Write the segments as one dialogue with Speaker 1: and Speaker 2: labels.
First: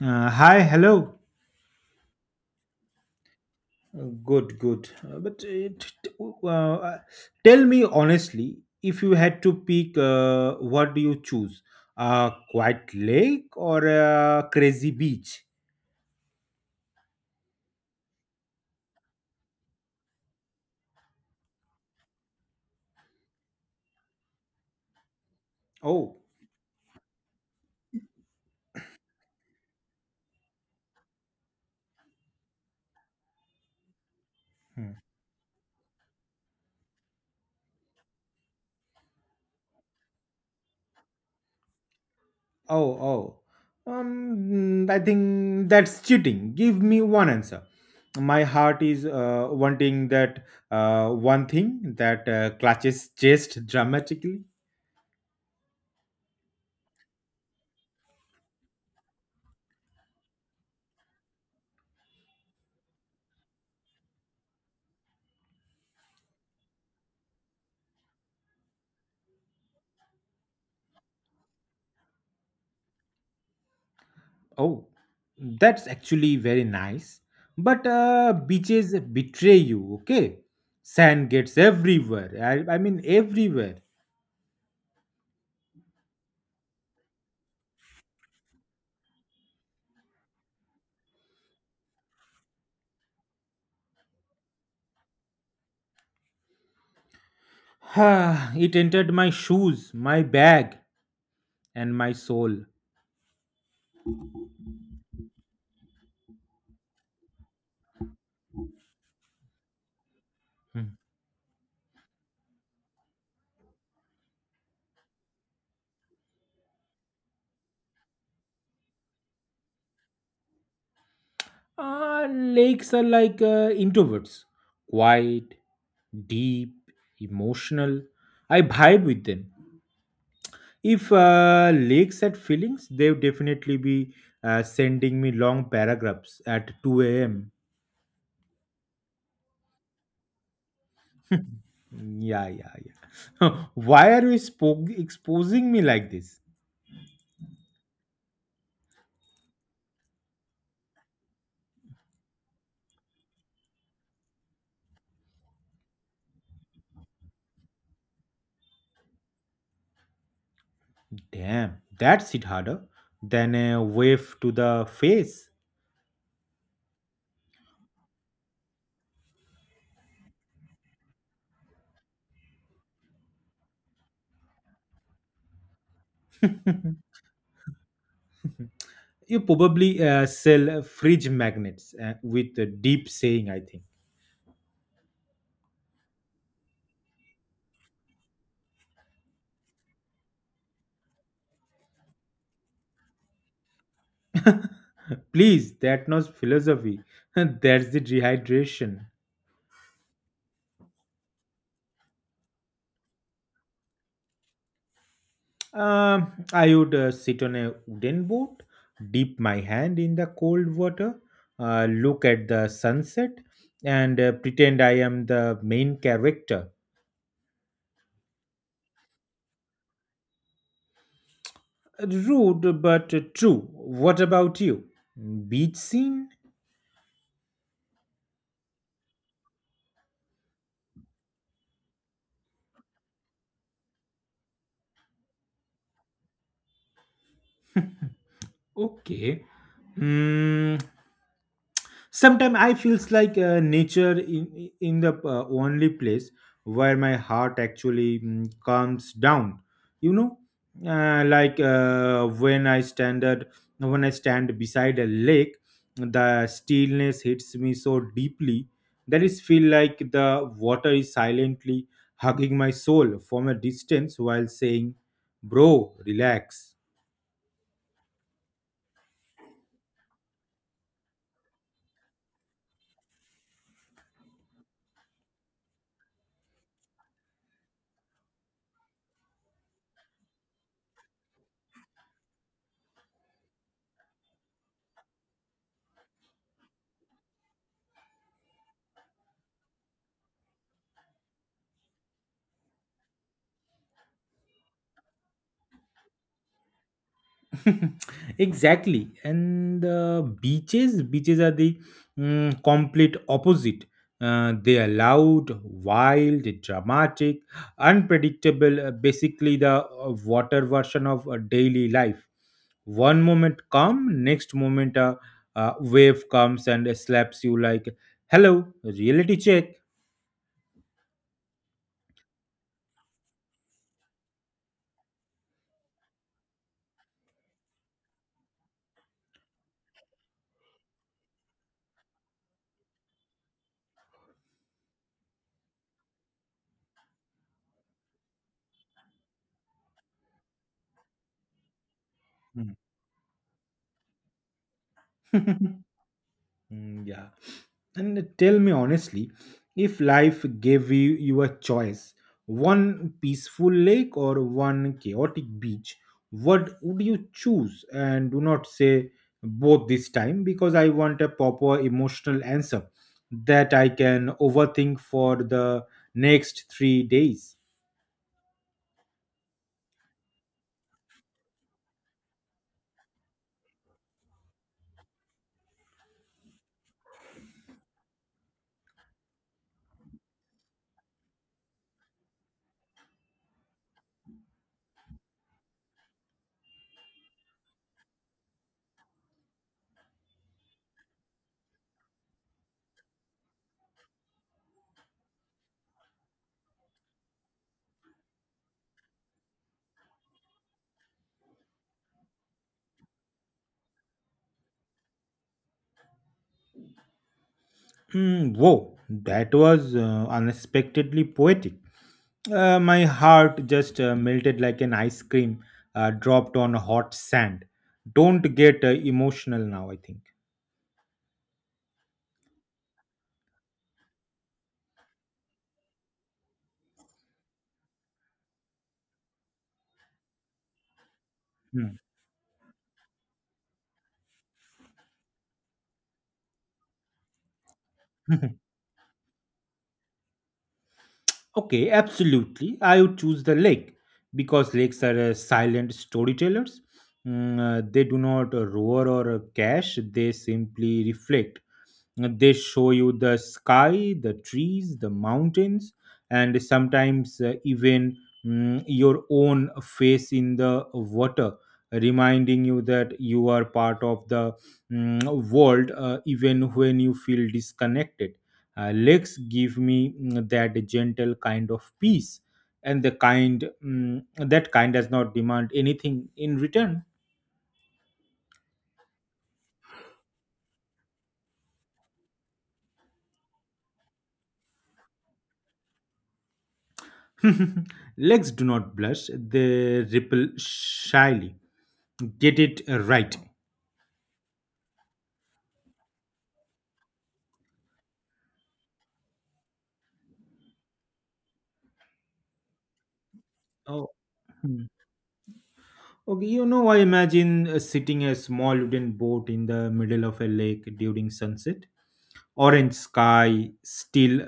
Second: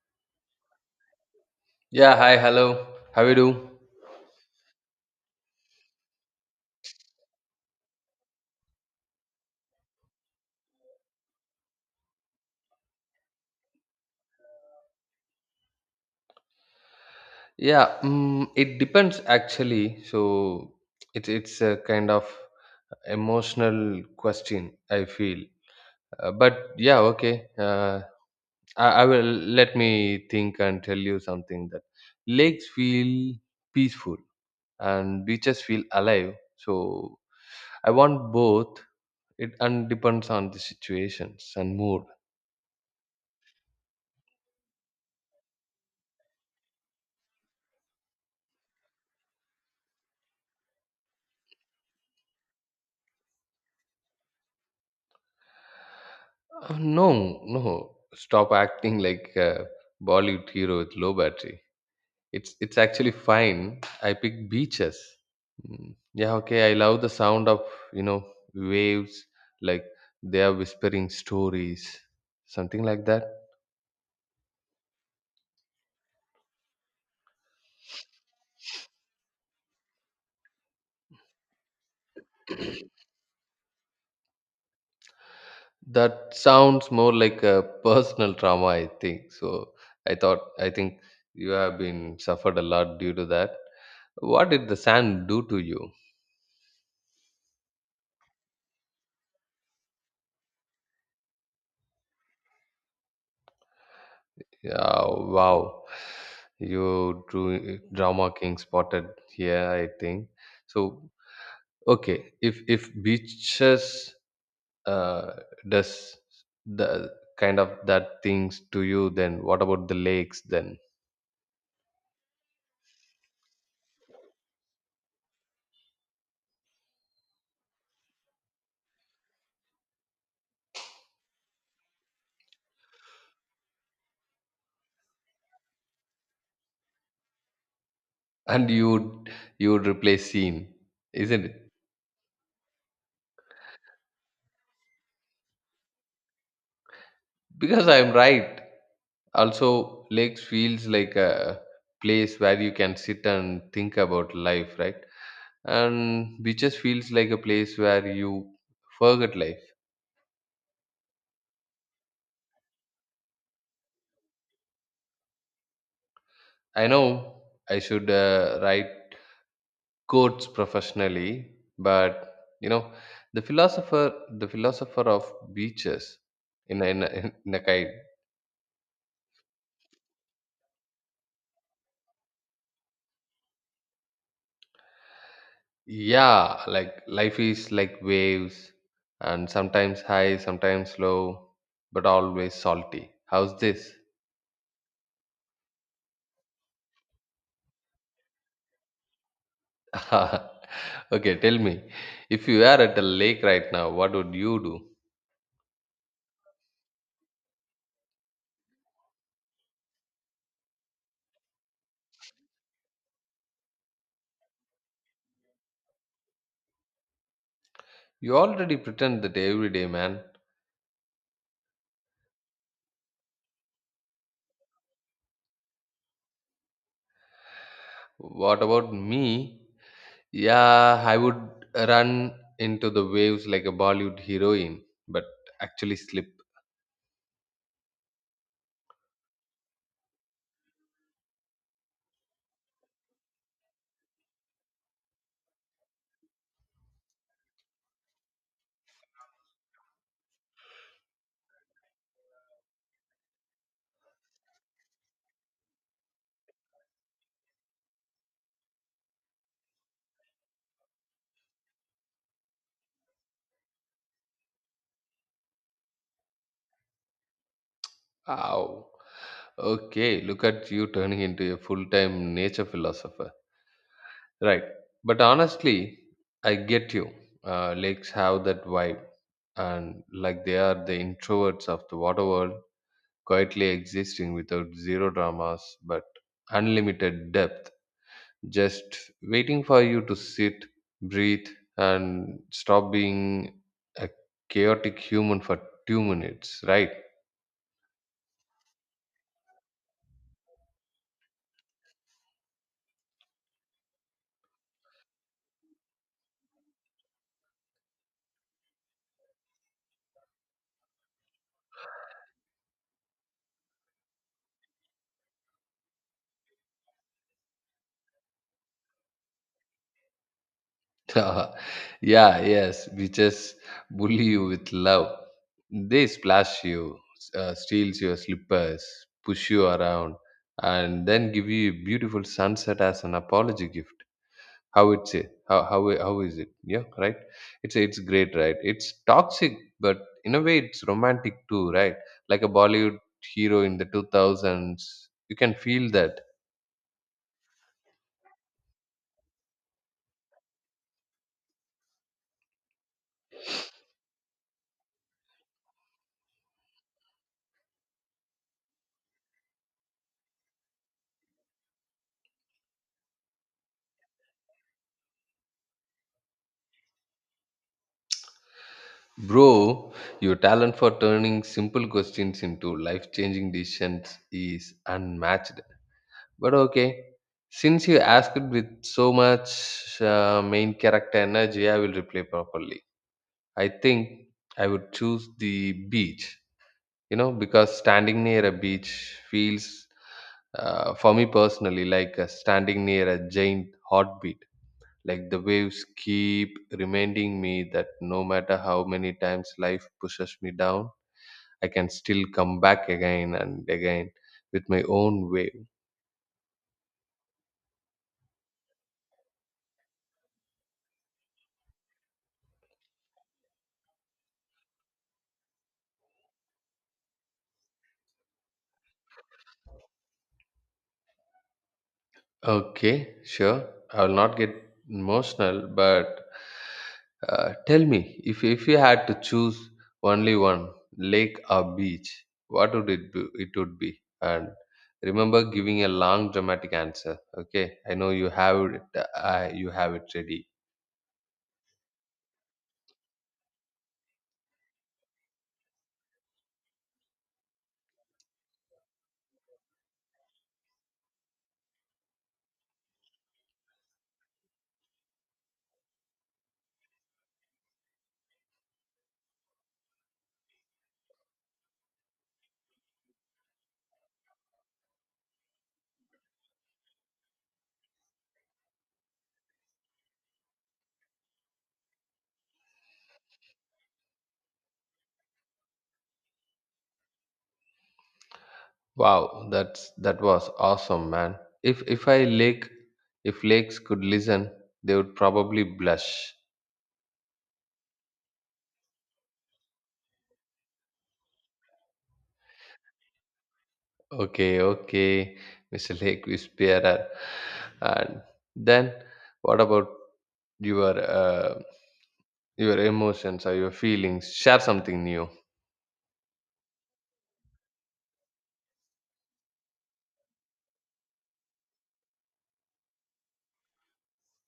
Speaker 1: Hi, hello.
Speaker 2: Yeah, hi, hello. How you do?
Speaker 1: Good, good. But uh, uh, tell me honestly, if you had to pick, what do you choose? A quiet lake or a crazy beach?
Speaker 2: Yeah, it depends actually. So it's a kind of emotional question, I feel.
Speaker 1: Oh,
Speaker 2: But yeah, okay. I will let me think and tell you something that lakes feel peaceful
Speaker 1: hmm.
Speaker 2: and beaches feel alive. So I want both. It and depends on the situations and mood.
Speaker 1: Oh, oh. I think that's cheating. Give me one answer. My heart is wanting that one thing that clutches chest dramatically.
Speaker 2: No, no. Stop acting like a Bollywood hero with low battery. It's actually fine. I pick beaches. Yeah, okay. I love the sound of you know waves, like they are whispering stories, something like that.
Speaker 1: Oh, that's actually very nice. But beaches betray you, okay? Sand gets everywhere. I mean, everywhere.
Speaker 2: That sounds more like a personal trauma, I think. So I think you have been suffered a lot due to that. What did the sand do to you?
Speaker 1: It entered my shoes, my bag, and my soul.
Speaker 2: Yeah, wow. You drew drama king spotted here, I think. So
Speaker 1: Hmm.
Speaker 2: okay, if beaches uh, does the kind of that things to you, then what about the lakes then?
Speaker 1: Lakes are like introverts, quiet, deep, emotional. I vibe with them. If lakes had feelings, they would definitely be sending me long paragraphs at 2 a.m.
Speaker 2: And you would replace scene, isn't it?
Speaker 1: Yeah, yeah, yeah. Why are you exposing me like this?
Speaker 2: Because I'm right. Also, lakes feels like a place where you can sit and think about life, right? And beaches feels like a place where you forget life.
Speaker 1: Damn, that's it harder than a wave to the face.
Speaker 2: I know I should write quotes professionally, but you know the philosopher the philosopher of beaches in a, in a, in a kind.
Speaker 1: You probably sell fridge magnets with a deep saying, I think.
Speaker 2: Yeah, like life is like waves, and sometimes high, sometimes low, but always salty. How's this?
Speaker 1: Please, that's not philosophy. That's the dehydration.
Speaker 2: Okay, tell me, if you were at a lake right now, what would you do?
Speaker 1: I would sit on a wooden boat, dip my hand in the cold water, look at the sunset, and pretend I am the main character.
Speaker 2: You already pretend that every day, man.
Speaker 1: Rude but true. What about you? Beach scene?
Speaker 2: What about me? Yeah, I would run into the waves like a Bollywood heroine, but actually slip.
Speaker 1: Okay. Hmm. Sometimes I feels like nature in the only place where my heart actually calms down, you know, like when I when I stand beside a lake. The stillness hits me so deeply that it feel like the water is silently hugging my soul from a distance while saying, bro, relax.
Speaker 2: Ow. Okay, look at you turning into a full time nature philosopher. Right. But honestly, I get you. Lakes have that vibe, and like they are the introverts of the water world, quietly existing without zero dramas but unlimited depth. Just waiting for you to sit, breathe, and stop being a chaotic human for 2 minutes, right?
Speaker 1: Exactly. And beaches are the complete opposite. They are loud, wild, dramatic, unpredictable, basically the water version of daily life. One moment calm, next moment a wave comes and slaps you like, hello, reality check.
Speaker 2: Yeah, yes, we just bully you with love. They splash you, steals your slippers, push you around, and then give you a beautiful sunset as an apology gift. How it's a- how is it? Yeah, right, it's great, right? It's toxic, but in a way it's romantic too, right? Like a Bollywood hero in the 2000s, you can feel that.
Speaker 1: Mm, yeah. And tell me honestly, if life gave you a choice, one peaceful lake or one chaotic beach, what would you choose? And do not say both this time, because I want a proper emotional answer that I can overthink for the next 3 days.
Speaker 2: Bro, your talent for turning simple questions into life changing decisions is unmatched, but okay, since you asked with so much main character energy, I will reply properly. I think I would choose the beach, you know, because standing near a beach feels, for me personally, like standing near a giant heartbeat, like the waves keep reminding me that no matter how many times life pushes me down, I can still come back again and again with my own wave.
Speaker 1: Hmm, whoa, that was unexpectedly poetic. My heart just melted like an ice cream dropped on hot sand. Don't get emotional now, I think.
Speaker 2: Okay, sure. I will not get emotional, but tell me, if you had to choose only one, lake or beach, what would it be? It would be. And remember giving a long dramatic answer. Okay, I know you
Speaker 1: Hmm.
Speaker 2: have it. You have it ready.
Speaker 1: Okay, absolutely. I would choose the lake because lakes are silent storytellers. They do not roar or cash, they simply reflect. They show you the sky, the trees, the mountains, and sometimes even your own face in the water, reminding you that you are part of the world even when you feel disconnected. Lakes give me that gentle kind of peace, and the kind, that kind does not demand anything in return.
Speaker 2: Wow, that's that was awesome, man. If I lake, if lakes could listen, they would probably blush.
Speaker 1: Legs do not blush, they ripple shyly. Get it right.
Speaker 2: Okay, okay. Mr. Lake Whisperer. And then what about your uh, your emotions or your
Speaker 1: Oh.
Speaker 2: feelings? Share
Speaker 1: Hmm.
Speaker 2: something new.
Speaker 1: Okay, you know, I imagine sitting a small wooden boat in the middle of a lake during sunset. Orange sky, still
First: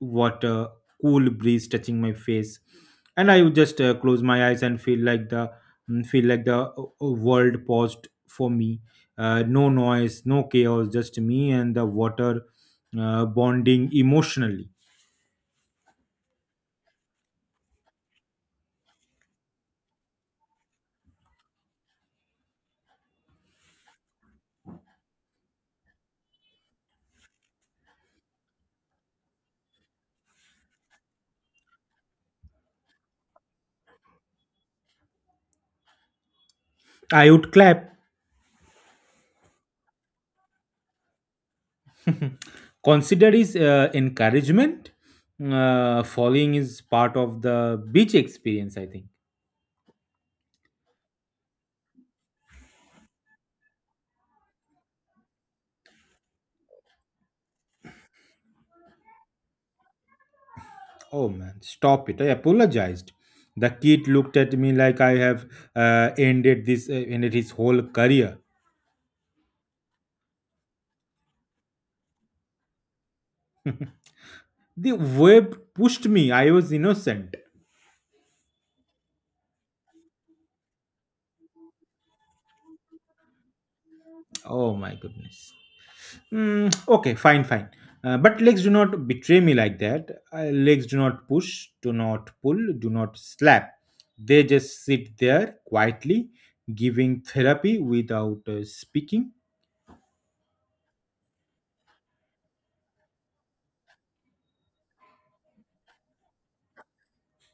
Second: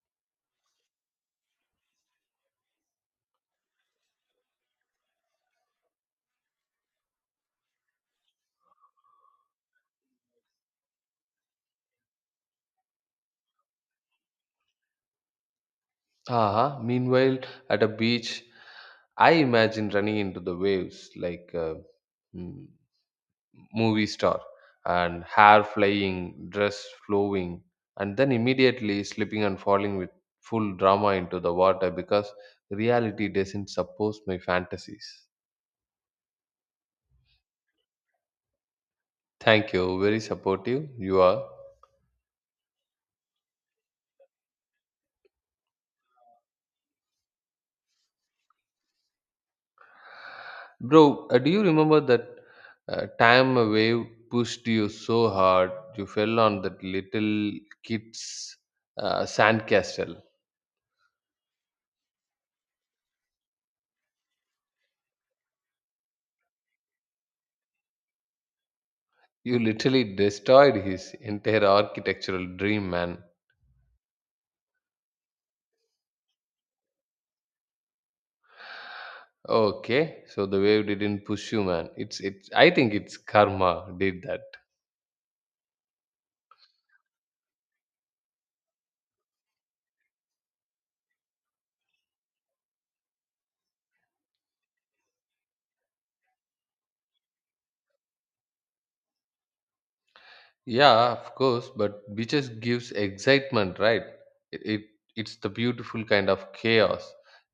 Speaker 1: water, cool breeze touching my face, and I would just close my eyes and feel like the world paused for me. No noise, no chaos, just me and the water bonding emotionally.
Speaker 2: Uh-huh. Meanwhile, at a beach, I imagine running into the waves like a mm, movie star, and hair flying, dress flowing, and then immediately slipping and falling with full drama into the water because reality doesn't support my fantasies.
Speaker 1: I would clap.
Speaker 2: Thank you. Very supportive you are.
Speaker 1: Consider is encouragement. Following is part of the beach experience, I think.
Speaker 2: Bro, do you remember that time a wave pushed you so hard you fell on that little kid's sandcastle?
Speaker 1: Oh man, stop it. I apologized. The kid looked at me like I have ended his whole career.
Speaker 2: You literally destroyed his entire architectural dream, man.
Speaker 1: The wave pushed me. I was innocent.
Speaker 2: Okay, so the wave didn't push you, man. It's it's. I think it's karma did that.
Speaker 1: Oh my goodness. Mm, okay, fine, fine. But legs do not betray me like that. Legs do not push, do not pull, do not slap. They just sit there quietly, giving therapy without speaking.
Speaker 2: Yeah, of course, but beaches gives excitement, right? It, it it's the beautiful kind of chaos.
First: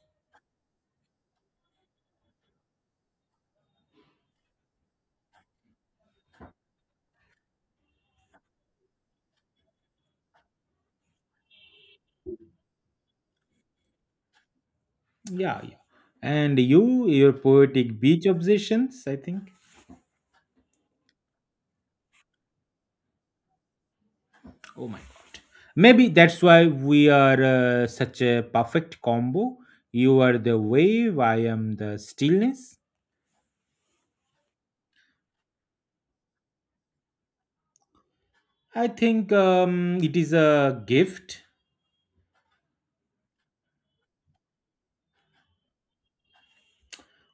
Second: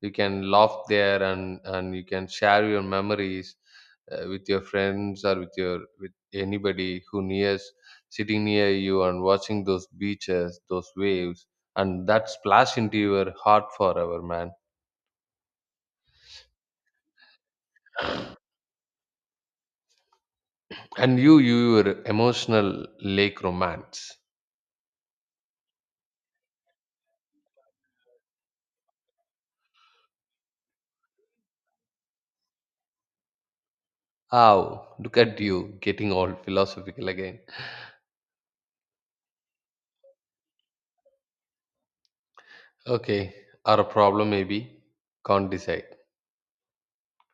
Speaker 2: You can laugh there, and you can share your memories with your friends or with your with anybody who nears sitting near you and watching those beaches, those waves, and that splash into your heart forever, man.
Speaker 1: Yeah, yeah. And you, your poetic beach obsessions, I think.
Speaker 2: And you your emotional lake romance.
Speaker 1: Oh my god. Maybe that's why we are such a perfect combo. You are the wave, I am the stillness.
Speaker 2: Ow, look at you getting all philosophical again.
Speaker 1: I think it is a gift.
Speaker 2: Okay, or a problem maybe. Can't decide.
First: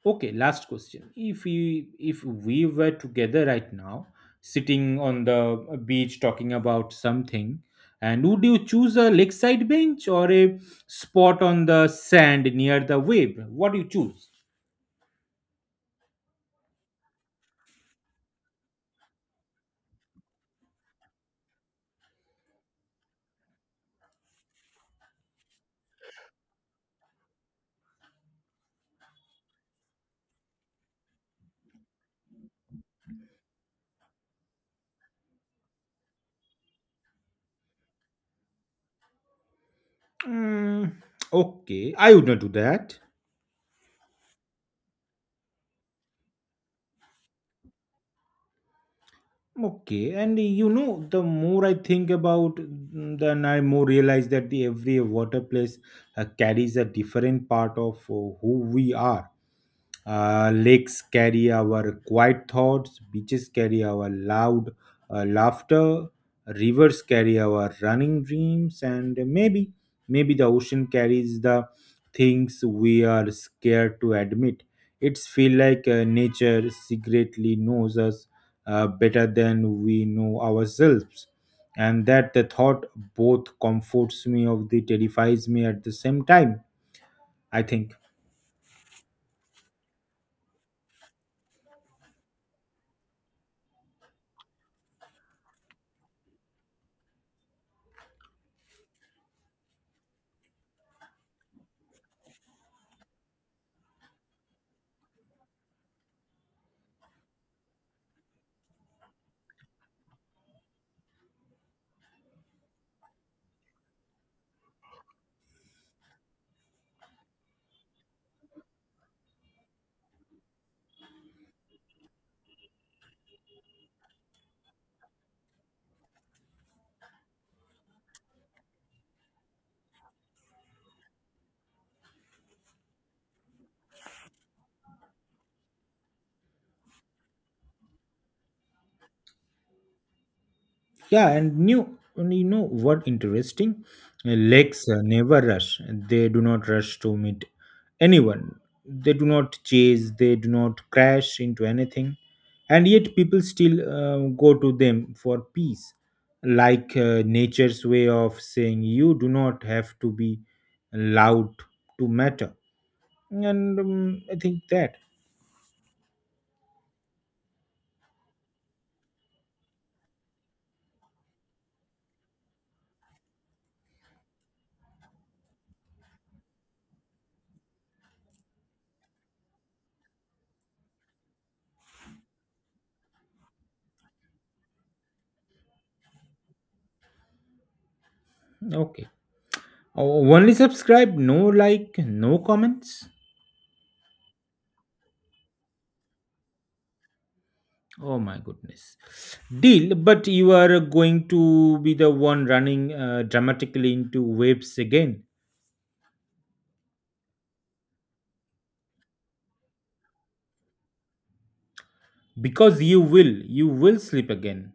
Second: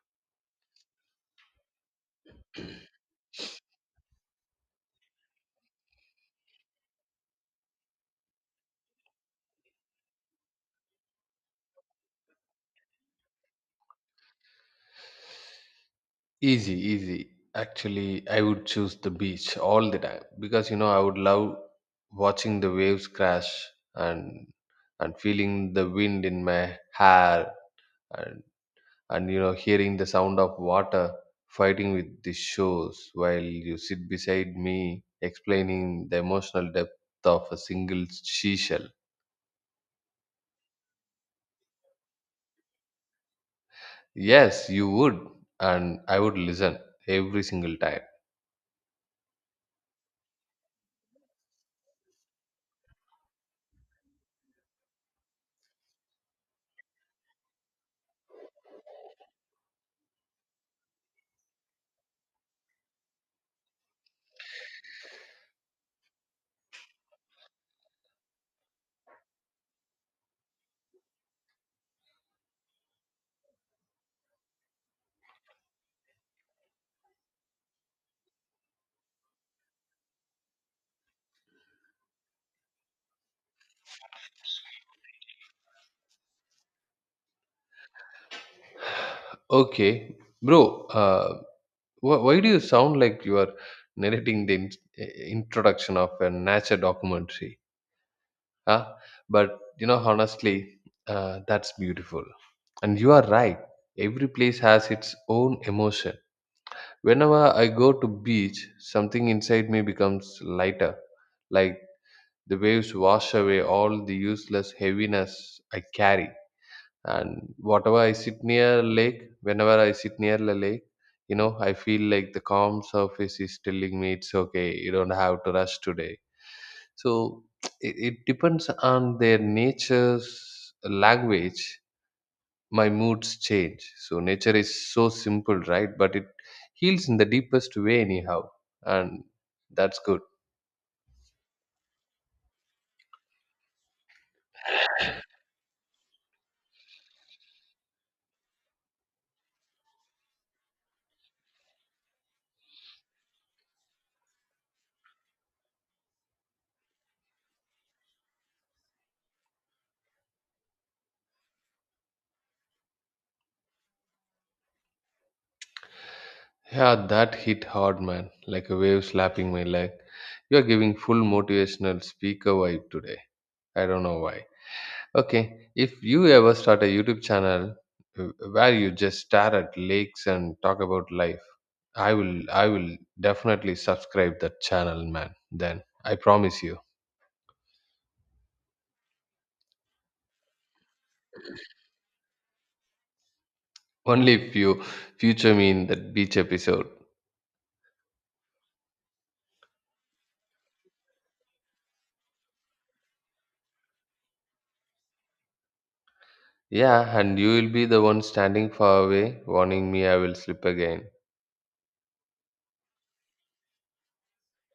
Speaker 1: Okay, last question. If we were together right now, sitting on the beach talking about something, and would you choose a lakeside bench or a spot on the sand near the wave? What do you choose?
Speaker 2: Easy, easy. Actually, I would choose the beach all the time, because you know I would love watching the waves crash, and and feeling the wind in my hair, and and you know, hearing the sound of water fighting with the shores while you sit beside me explaining the emotional depth of a single seashell.
Speaker 1: Mm, okay, I would not do that.
Speaker 2: Yes, you would, and I would listen every single time.
Speaker 1: Okay, and you know, the more I think about, then I more realize that the every water place carries a different part of who we are. Lakes carry our quiet thoughts, beaches carry our loud laughter, rivers carry our running dreams, and maybe, maybe the ocean carries the things we are scared to admit. It's feel like nature secretly knows us better than we know ourselves, and that the thought both comforts me of the terrifies me at the same time. I think.
Speaker 2: Okay, bro. Why do you sound like you are narrating the introduction of a nature documentary? Huh? But you know, honestly, that's beautiful, and you are right. Every place has its own emotion. Whenever I go to beach, something inside me becomes lighter, like the waves wash away all the useless heaviness I carry. And whatever I sit near a lake whenever I sit near the lake, you know, I feel like the calm surface is telling me it's okay, you don't have to rush today. So it depends on their nature's language. My moods change, so nature is so simple, right? But it heals in the deepest way anyhow, and that's good.
Speaker 1: Yeah, and new, and you know what interesting? Lakes never rush. They do not rush to meet anyone. They do not chase. They do not crash into anything. And yet, people still go to them for peace. Like nature's way of saying, you do not have to be loud to matter. And I think that.
Speaker 2: Yeah, that hit hard, man, like a wave slapping my leg. You're giving full motivational speaker vibe today. I don't know why. Okay, if you ever start a YouTube channel where you just stare at lakes and talk about life, I will definitely subscribe that channel, man. Then I promise you.
Speaker 1: Okay. O- Only subscribe, no like, no comments.
Speaker 2: Only if you future me in that beach episode.
Speaker 1: Oh my goodness. Deal, but you are going to be the one running dramatically into waves again
Speaker 2: Yeah, and you will be the one standing far away, warning me I will slip again.
Speaker 1: because you will sleep again.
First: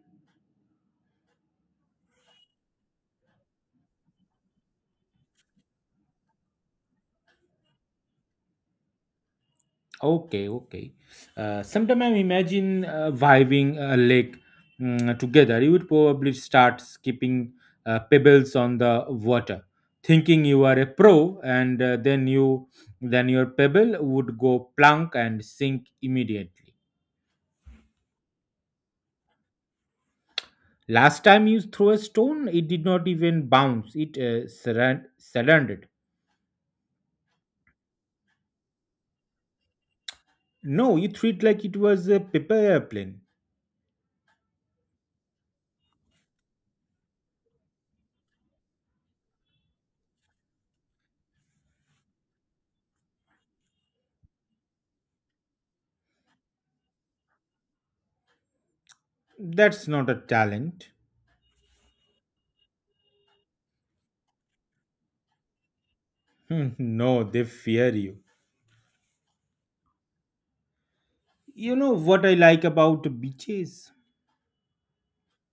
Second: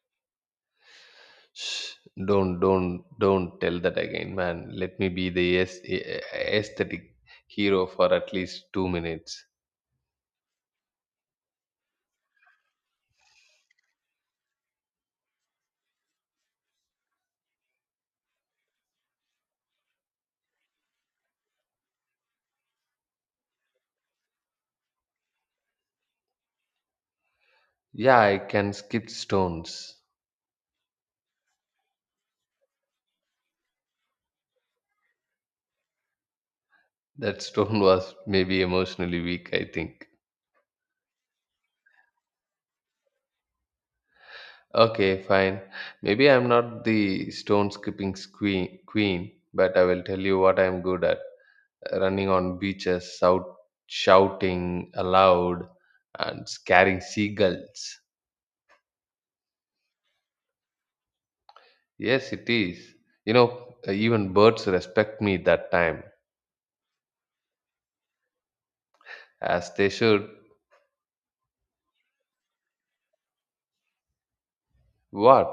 Speaker 2: Shh, don't tell that again, man. Let me be the aesthetic hero for at least 2 minutes.
Speaker 1: Okay, okay. Sometime I imagine vibing a lake, together. You would probably start skipping pebbles on the water, thinking you are a pro, and then you then your pebble would go plunk and sink immediately.
Speaker 2: Yeah, I can skip stones.
Speaker 1: Last time you threw a stone, it did not even bounce. It surrendered.
Speaker 2: That stone was maybe emotionally weak, I think.
Speaker 1: No, you threw it like it was a paper airplane.
Speaker 2: Okay, fine. Maybe I'm not the stone skipping queen, but I will tell you what I'm good at. Running on beaches, shouting aloud, and scaring seagulls.
Speaker 1: That's not a talent.
Speaker 2: Yes, it is. You know, even birds respect me that time,
Speaker 1: Hmm, no, they fear you.
Speaker 2: as they should.
Speaker 1: You know what I like about beaches?
Speaker 2: What?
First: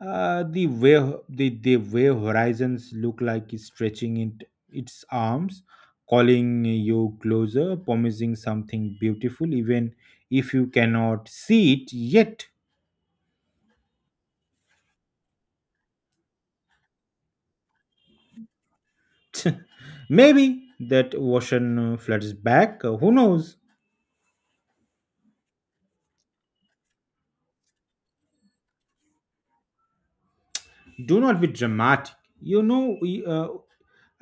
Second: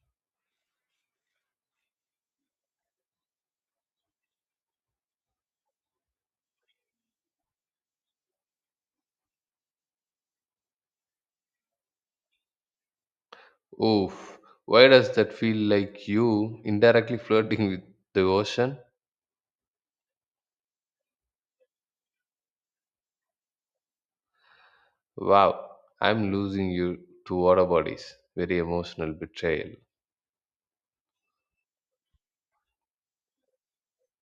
Speaker 1: Uh, the way the way horizons look like is stretching it, its arms, calling you closer, promising something beautiful, even if you cannot see it yet.
Speaker 2: Oof, why does that feel like you indirectly flirting with the ocean?
Speaker 1: Maybe that ocean floods back. Who knows?
Speaker 2: Wow, I'm losing you to water bodies. Very emotional betrayal.
Speaker 1: Do not be dramatic. You know, y- uh,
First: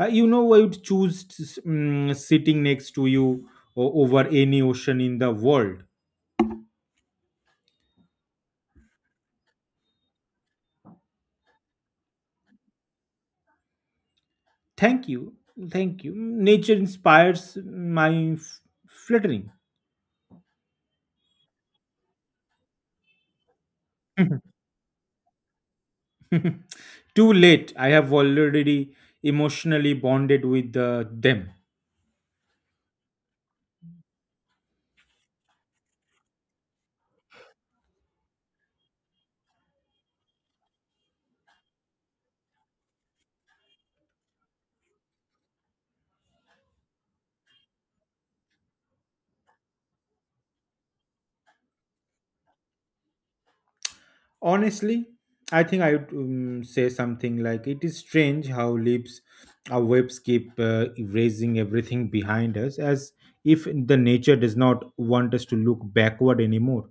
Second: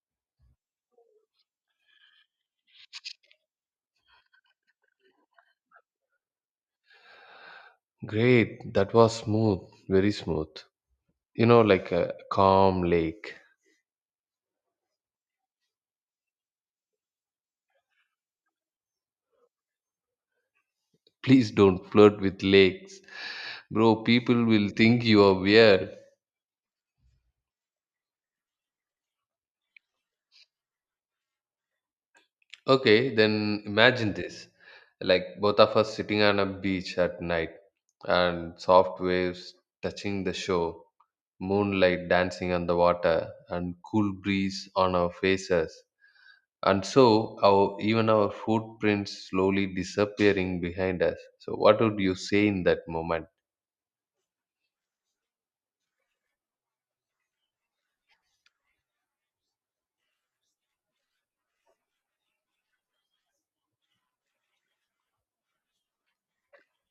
Speaker 1: you know, I would choose to sitting next to you over any ocean in the world.
Speaker 2: Great, that was smooth, very smooth. You know, like a calm lake.
Speaker 1: Thank you, thank you. Mm, nature inspires my fluttering.
Speaker 2: Please don't flirt with lakes. Bro, people will think you are weird.
Speaker 1: Too late. I have already emotionally bonded with them.
Speaker 2: Okay, then imagine this. Like both of us sitting on a beach at night, and soft waves touching the shore, moonlight dancing on the water, and cool breeze on our faces. And so our even our footprints slowly disappearing behind us. So what would you say in that moment?
Speaker 1: Honestly, I think I would say something like it is strange how leaves our webs keep erasing everything behind us as if the nature does not want us to look backward anymore.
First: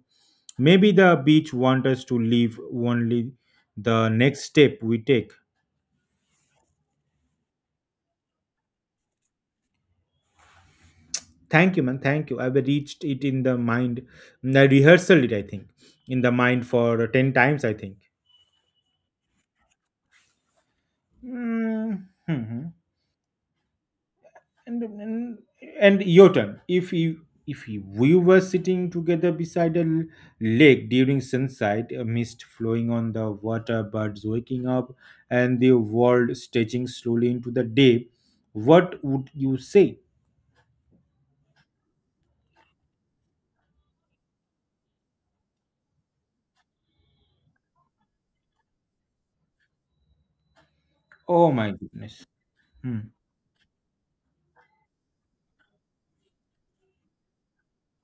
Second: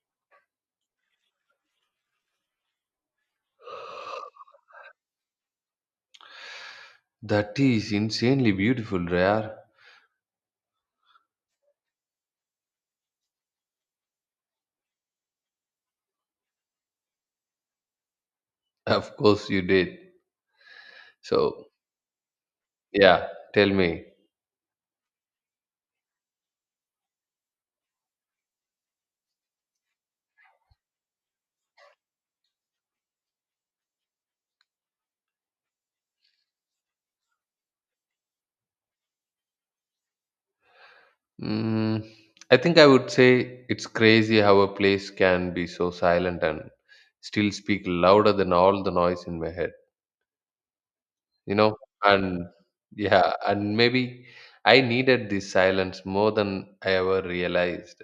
Speaker 1: Maybe the beach wants us to leave only the next step we take.
Speaker 2: That is insanely beautiful, Rare.
Speaker 1: Thank you, man. Thank you. I've reached it in the mind. I rehearsal it, I think, in the mind for 10 times, I think.
Speaker 2: Of course you did. So
Speaker 1: Mm-hmm.
Speaker 2: yeah, tell me.
Speaker 1: and and and your turn. If we were sitting together beside a lake during sunset, a mist flowing on the water, birds waking up, and the world stretching slowly into the day, what would you say?
Speaker 2: Mm, I think I would say it's crazy how a place can be so silent and still speak louder than all the noise in my head,
Speaker 1: Oh
Speaker 2: you
Speaker 1: my
Speaker 2: know?
Speaker 1: goodness.
Speaker 2: And
Speaker 1: Hmm.
Speaker 2: yeah, and maybe I needed this silence more than I ever realized.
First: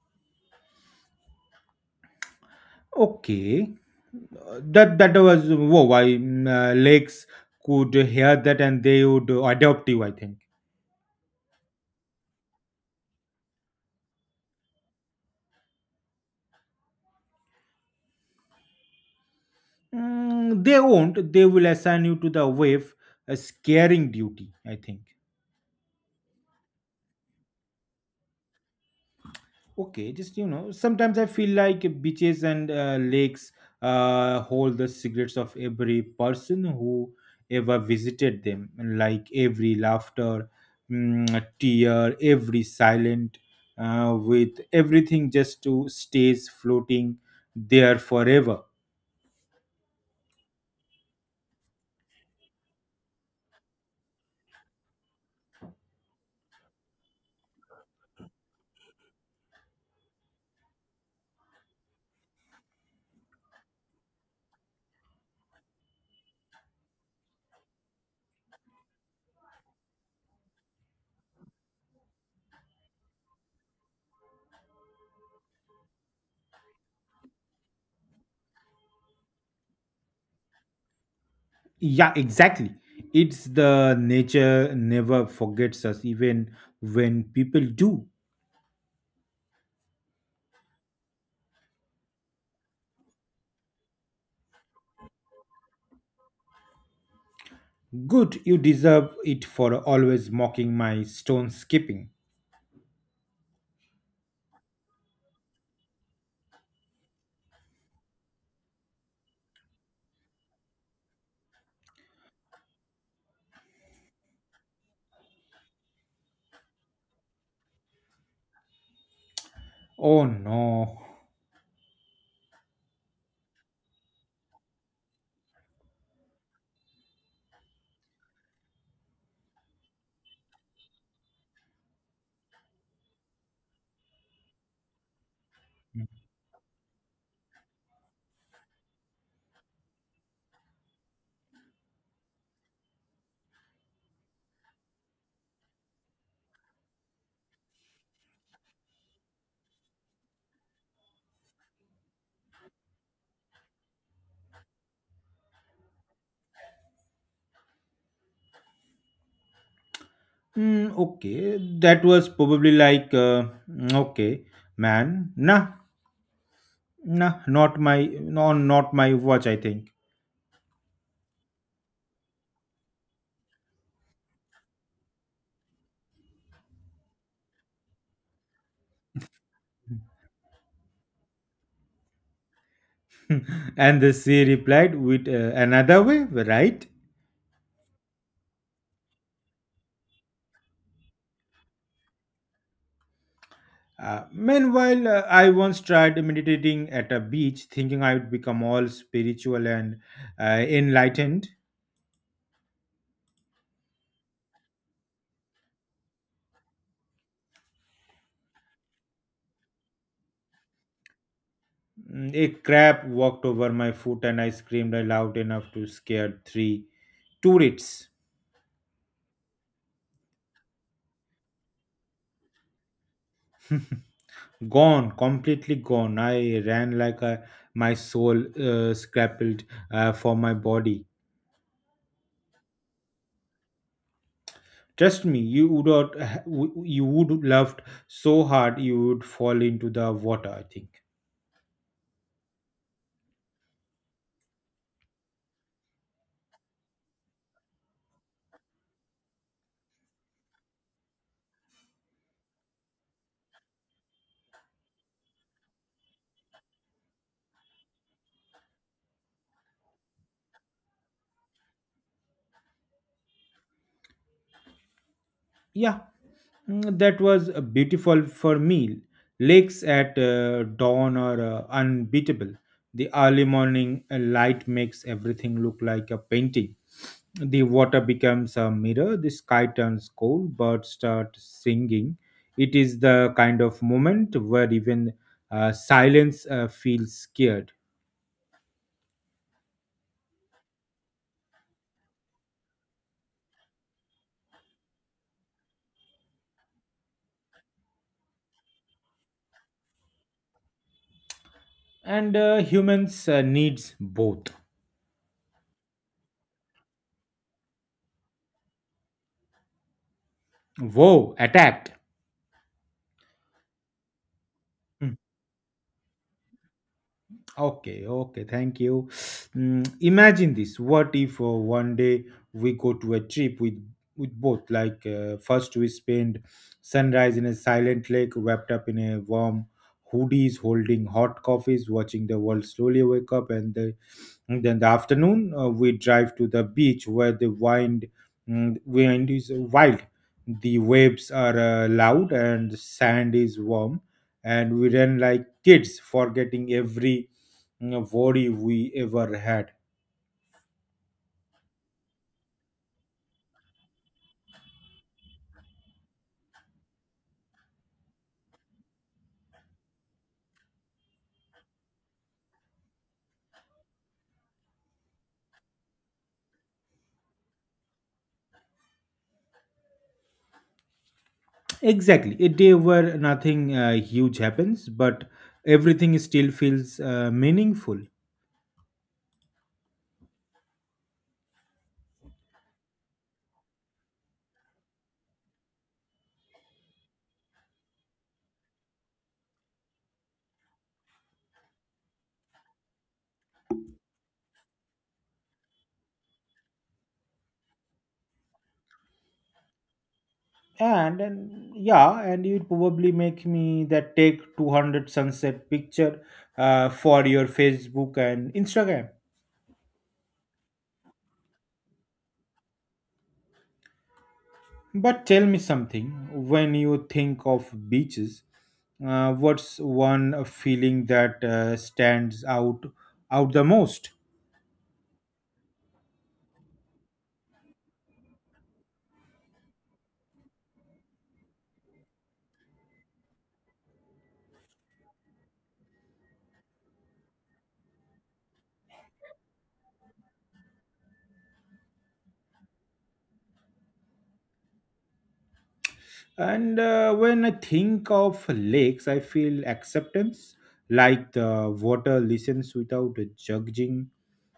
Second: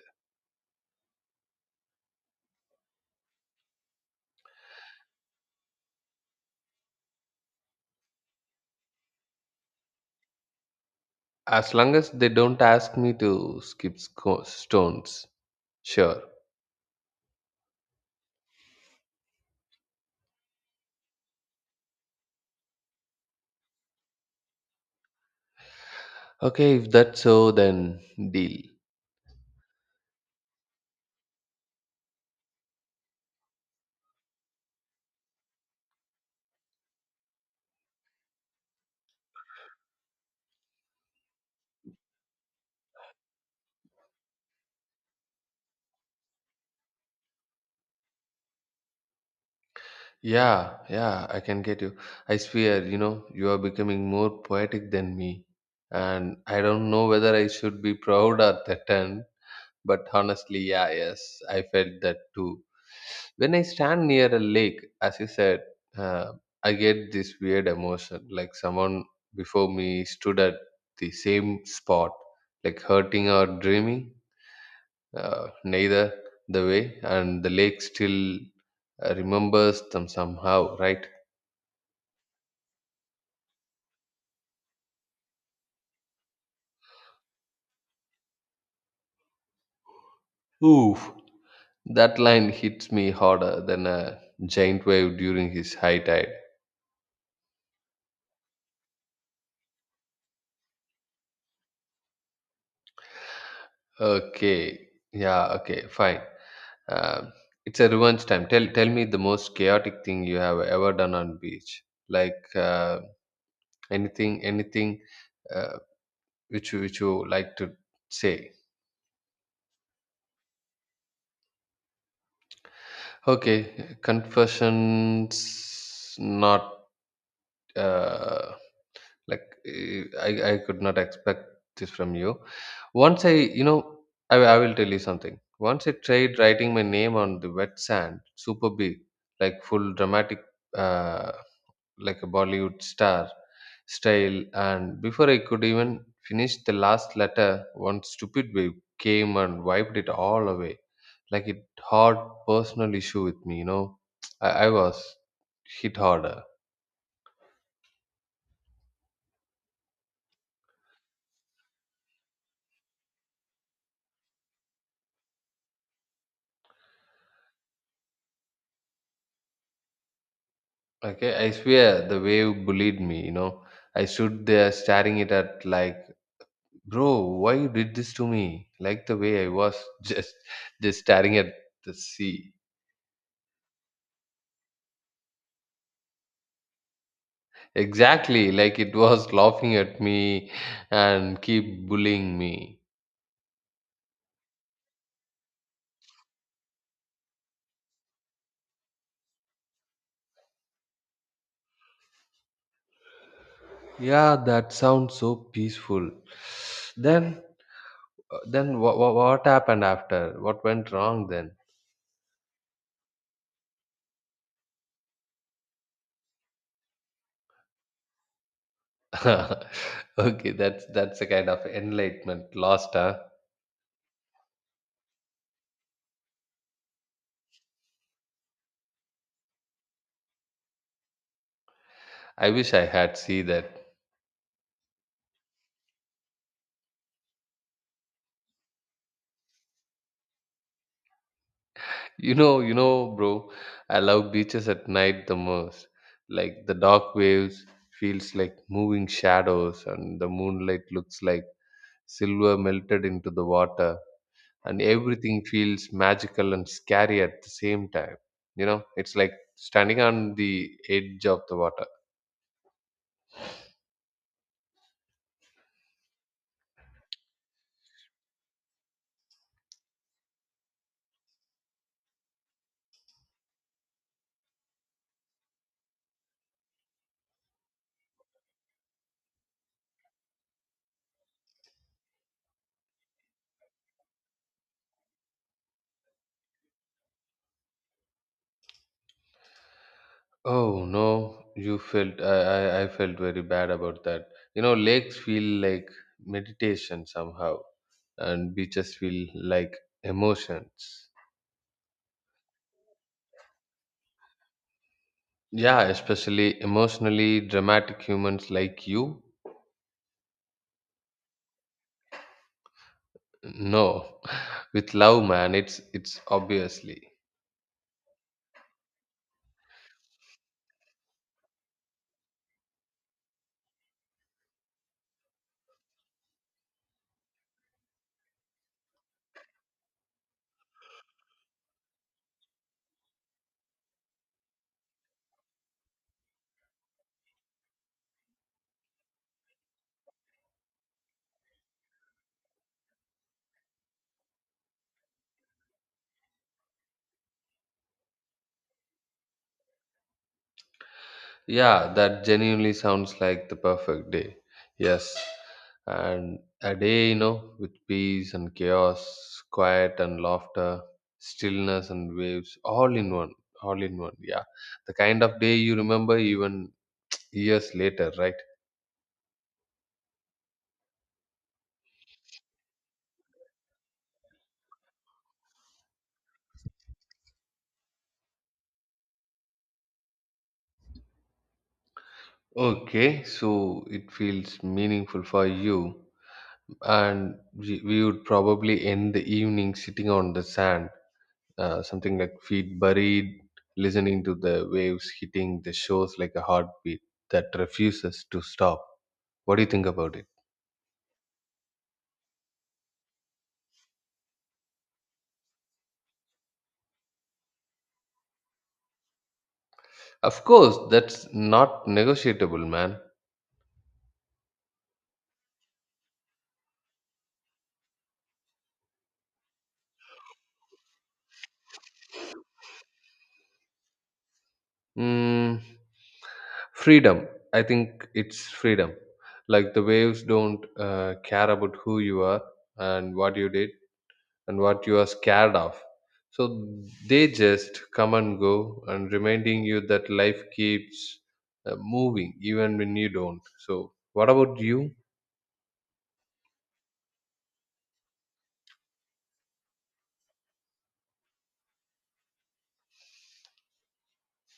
Speaker 1: Okay. That was whoa, why lakes could hear that and they would adopt you, I think.
Speaker 2: As long as they don't ask me to skip stones, sure.
Speaker 1: Mm, they won't. They will assign you to the wave a scaring duty, I think.
Speaker 2: Okay, if that's so, then deal.
Speaker 1: Okay, just you know, sometimes I feel like beaches and lakes hold the secrets of every person who ever visited them, like every laughter, tear, every silent, with everything just to stays floating there forever.
Speaker 2: Yeah, yeah, I can get you. I swear, you know, you are becoming more poetic than me. And I don't know whether I should be proud or threatened, but honestly, yeah, yes, I felt that too. When I stand near a lake, as you said, uh, I get this weird emotion, like someone before me stood at the same spot, like hurting or dreaming, neither the way, and the lake still remembers them somehow, right?
Speaker 1: Yeah, exactly. It's the nature never forgets us, even when people do.
Speaker 2: Oof, that line hits me harder than a giant wave during his high tide.
Speaker 1: Good, you deserve it for always mocking my stone skipping.
Speaker 2: Okay, yeah, okay, fine. Um, it's a revenge time. Tell me the most chaotic thing you have ever done on beach. Like anything, anything uh, which you like to say.
Speaker 1: Oh no.
Speaker 2: Okay, confessions not. Uh, like I could not expect this from you. Once I I will tell you something. Once I tried writing my name on the wet sand, super big, like full dramatic, uh, like a Bollywood star style, and before I could even finish the last letter, one stupid wave came and wiped it all away, like it hard personal issue with me, you know. I was hit harder.
Speaker 1: Hmm, okay, that was probably like, okay, man, nah, nah, not my, no, not my watch, I think.
Speaker 2: Okay, I swear the wave bullied me, you know. I stood there staring it at like, bro, why you did this to me? Like the way I was just just staring at the sea.
Speaker 1: And the sea replied with another way, right?
Speaker 2: Exactly, like it was laughing at me and keep bullying me.
Speaker 1: Meanwhile, I once tried meditating at a beach, thinking I would become all spiritual and enlightened.
Speaker 2: Yeah, that sounds so peaceful. Then what happened after? What went wrong then?
Speaker 1: Mm, a crab walked over my foot, and I screamed loud enough to scare three tourists.
Speaker 2: Okay, that's a kind of enlightenment lost, huh?
Speaker 1: Gone, completely gone. I ran like a, My soul scrappled for my body.
Speaker 2: I wish I had see that.
Speaker 1: Trust me, you would not, you would loved so hard you would fall into the water. I think.
Speaker 2: Bro, I love beaches at night the most. Like the dark waves feels like moving shadows and the moonlight looks like silver melted into the water, and everything feels magical and scary at the same time. You know, it's like standing on the edge of the water.
Speaker 1: Yeah. Mm, that was beautiful for me. Lakes at dawn are unbeatable. The early morning light makes everything look like a painting. The water becomes a mirror, the sky turns cold, birds start singing. It is the kind of moment where even silence feels scared.
Speaker 2: Oh no, you felt I felt very bad about that. You know, lakes feel like meditation somehow and beaches feel like emotions.
Speaker 1: And humans needs both.
Speaker 2: Yeah, especially emotionally dramatic humans like you.
Speaker 1: Whoa, attacked.
Speaker 2: No, with love, man, it's obviously.
Speaker 1: Okay, okay, thank you. Mm, imagine this. What if one day we go to a trip with both? Like first we spend sunrise in a silent lake, wrapped up in a warm hoodies, holding hot coffees, watching the world slowly wake up, and then the afternoon we drive to the beach where the wind is wild, the waves are loud, and sand is warm, and we run like kids, forgetting every worry we ever had.
Speaker 2: Yeah, that genuinely sounds like the perfect day. Yes, and a day, you know, with peace and chaos, quiet and laughter, stillness and waves, all in one, all in one. Yeah, the kind of day you remember even years later, right?
Speaker 1: Exactly, a day where nothing huge happens, but everything still feels meaningful.
Speaker 2: Okay, so it feels meaningful for you. And we would probably end the evening sitting on the sand, something like feet buried, listening to the waves hitting the shores like a heartbeat that refuses to stop. What do you think about it?
Speaker 1: And yeah, and you'd probably make me that take 200 sunset picture for your Facebook and Instagram.
Speaker 2: Of course, that's not negotiable, man.
Speaker 1: But tell me something, when you think of beaches, what's one feeling that stands out the most?
Speaker 2: Mm, freedom. I think it's freedom. Like the waves don't care about who you are and what you did, and what you are scared of. So they just come and go and reminding you that life keeps moving even when you don't. So, what about you?
Speaker 1: And when I think of lakes, I feel acceptance, like the water listens without judging.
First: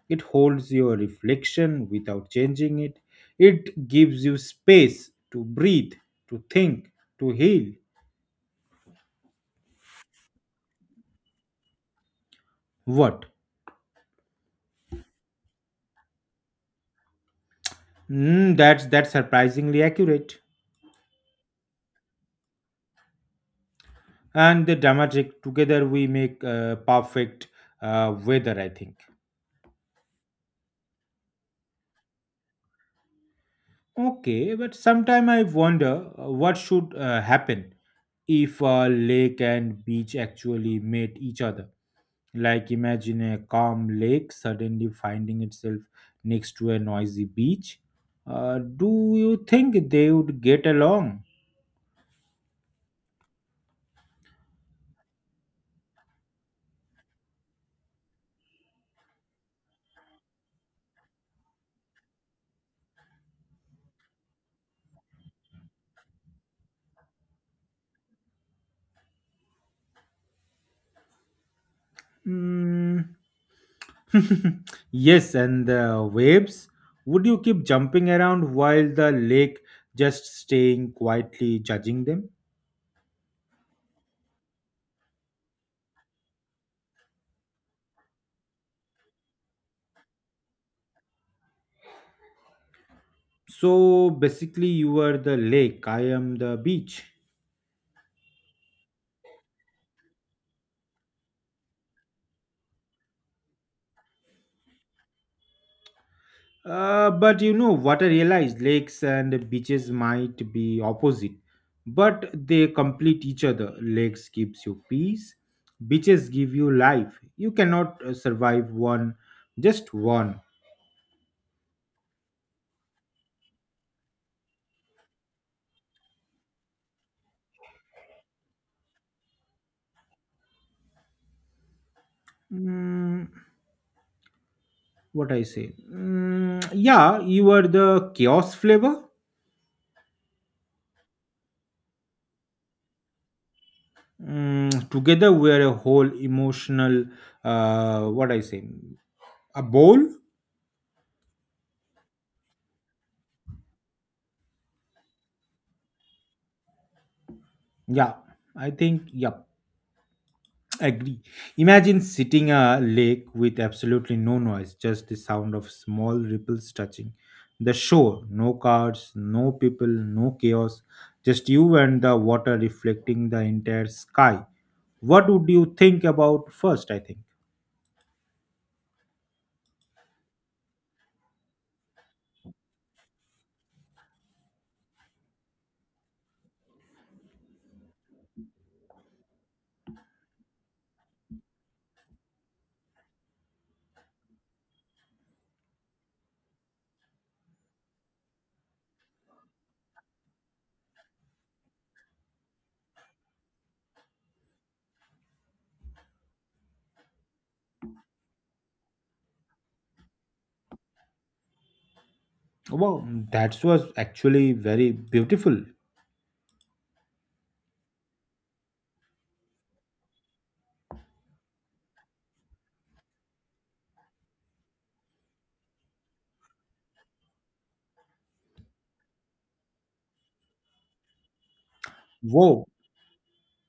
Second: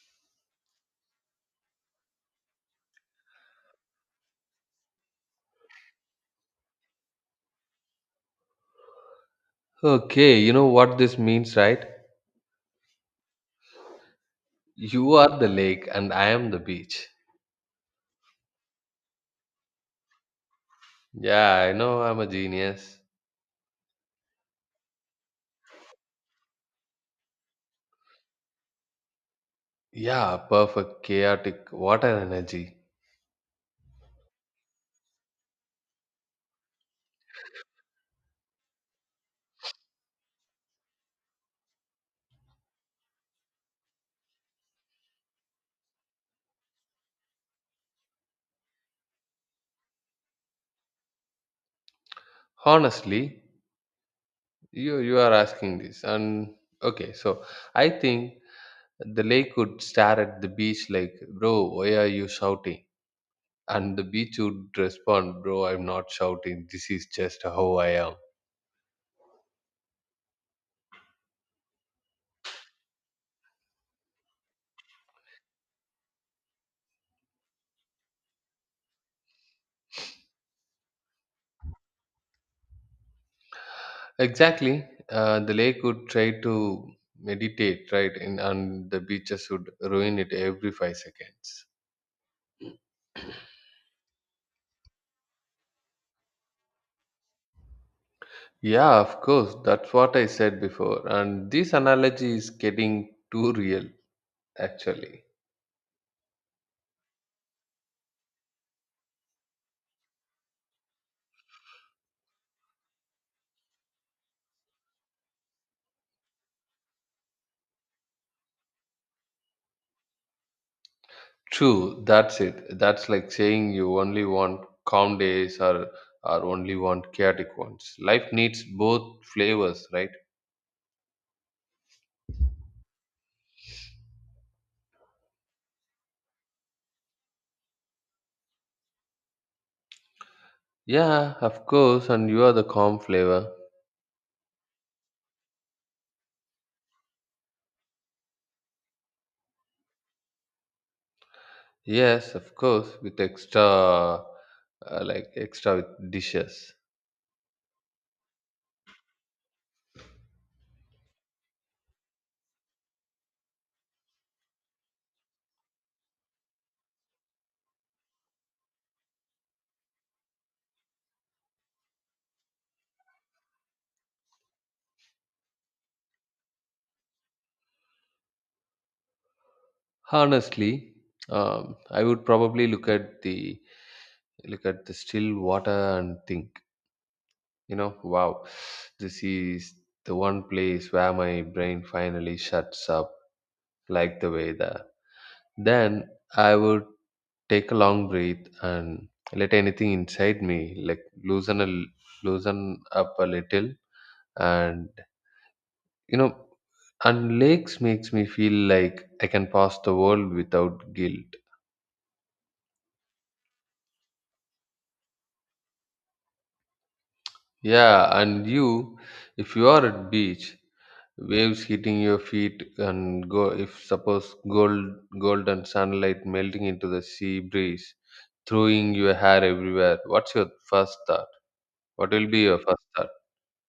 Speaker 1: It holds your reflection without changing it. It gives you space to breathe, to think, to heal.
Speaker 2: Okay, you know what this means, right?
Speaker 1: What?
Speaker 2: You are the lake and I am the beach.
Speaker 1: That's surprisingly accurate.
Speaker 2: Yeah, I know I'm a genius.
Speaker 1: And the dramatic together we make perfect weather. I think.
Speaker 2: Yeah, perfect, chaotic. What an energy.
Speaker 1: Okay, but sometime I wonder what should happen if a lake and beach actually met each other. Like imagine a calm lake suddenly finding itself next to a noisy beach. Do you think they would get along?
Speaker 2: Honestly, you are asking this, and okay, so I think the lake could stare at the beach like, bro, why are you shouting? And the beach would respond, "Bro, I'm not shouting. This is just how I am."
Speaker 1: Mm. Yes, and the waves. Would you keep jumping around while the lake just staying quietly judging them?
Speaker 2: Exactly. The lake would try to meditate, right? And the beaches would ruin it every 5 seconds.
Speaker 1: So basically, you are the lake, I am the beach.
Speaker 2: Yeah, of course. That's what I said before. And this analogy is getting too real, actually.
Speaker 1: But you know what, I realized lakes and beaches might be opposite, but they complete each other. Lakes gives you peace, beaches give you life. You cannot survive one, just one.
Speaker 2: True, that's it. That's like saying you only want calm days, or only want chaotic ones. Life needs both flavors, right?
Speaker 1: Mm, what I say? Mm, yeah, you are the chaos flavor.
Speaker 2: Yeah, of course, and you are the calm flavor.
Speaker 1: Mm, together we are a whole emotional. What I say? A bowl.
Speaker 2: Yes, of course, with extra, like extra with dishes.
Speaker 1: Yeah, I think. Yep. Agree. Imagine sitting a lake with absolutely no noise, just the sound of small ripples touching the shore. No cars, no people, no chaos, just you and the water reflecting the entire sky. What would you think about first? I think.
Speaker 2: Honestly, I would probably look at the still water and think, you know, wow, this is the one place where my brain finally shuts up, like the weather. Then I would take a long breath and let anything inside me, like loosen up a little and, you know, and lakes makes me feel like I can pass the world without guilt.
Speaker 1: Wow, that was actually very beautiful.
Speaker 2: Yeah, and you, if you are at beach, waves hitting your feet and go if suppose golden sunlight melting into the sea breeze throwing your hair everywhere, what's your first thought? what will be your
Speaker 1: Wow,
Speaker 2: first thought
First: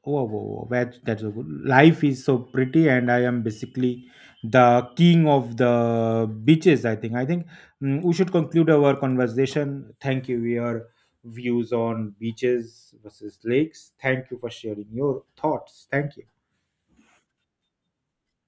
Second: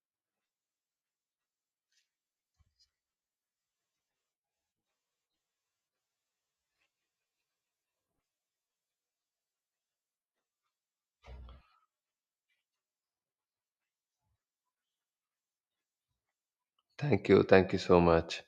Speaker 1: oh, oh, oh, that, that's so good. Life is so pretty, and I am basically the king of the beaches. I think. I think we should conclude our conversation. Thank you. Your views on beaches versus lakes. Thank you for sharing your thoughts. Thank you.
Speaker 2: Thank you, thank you so much.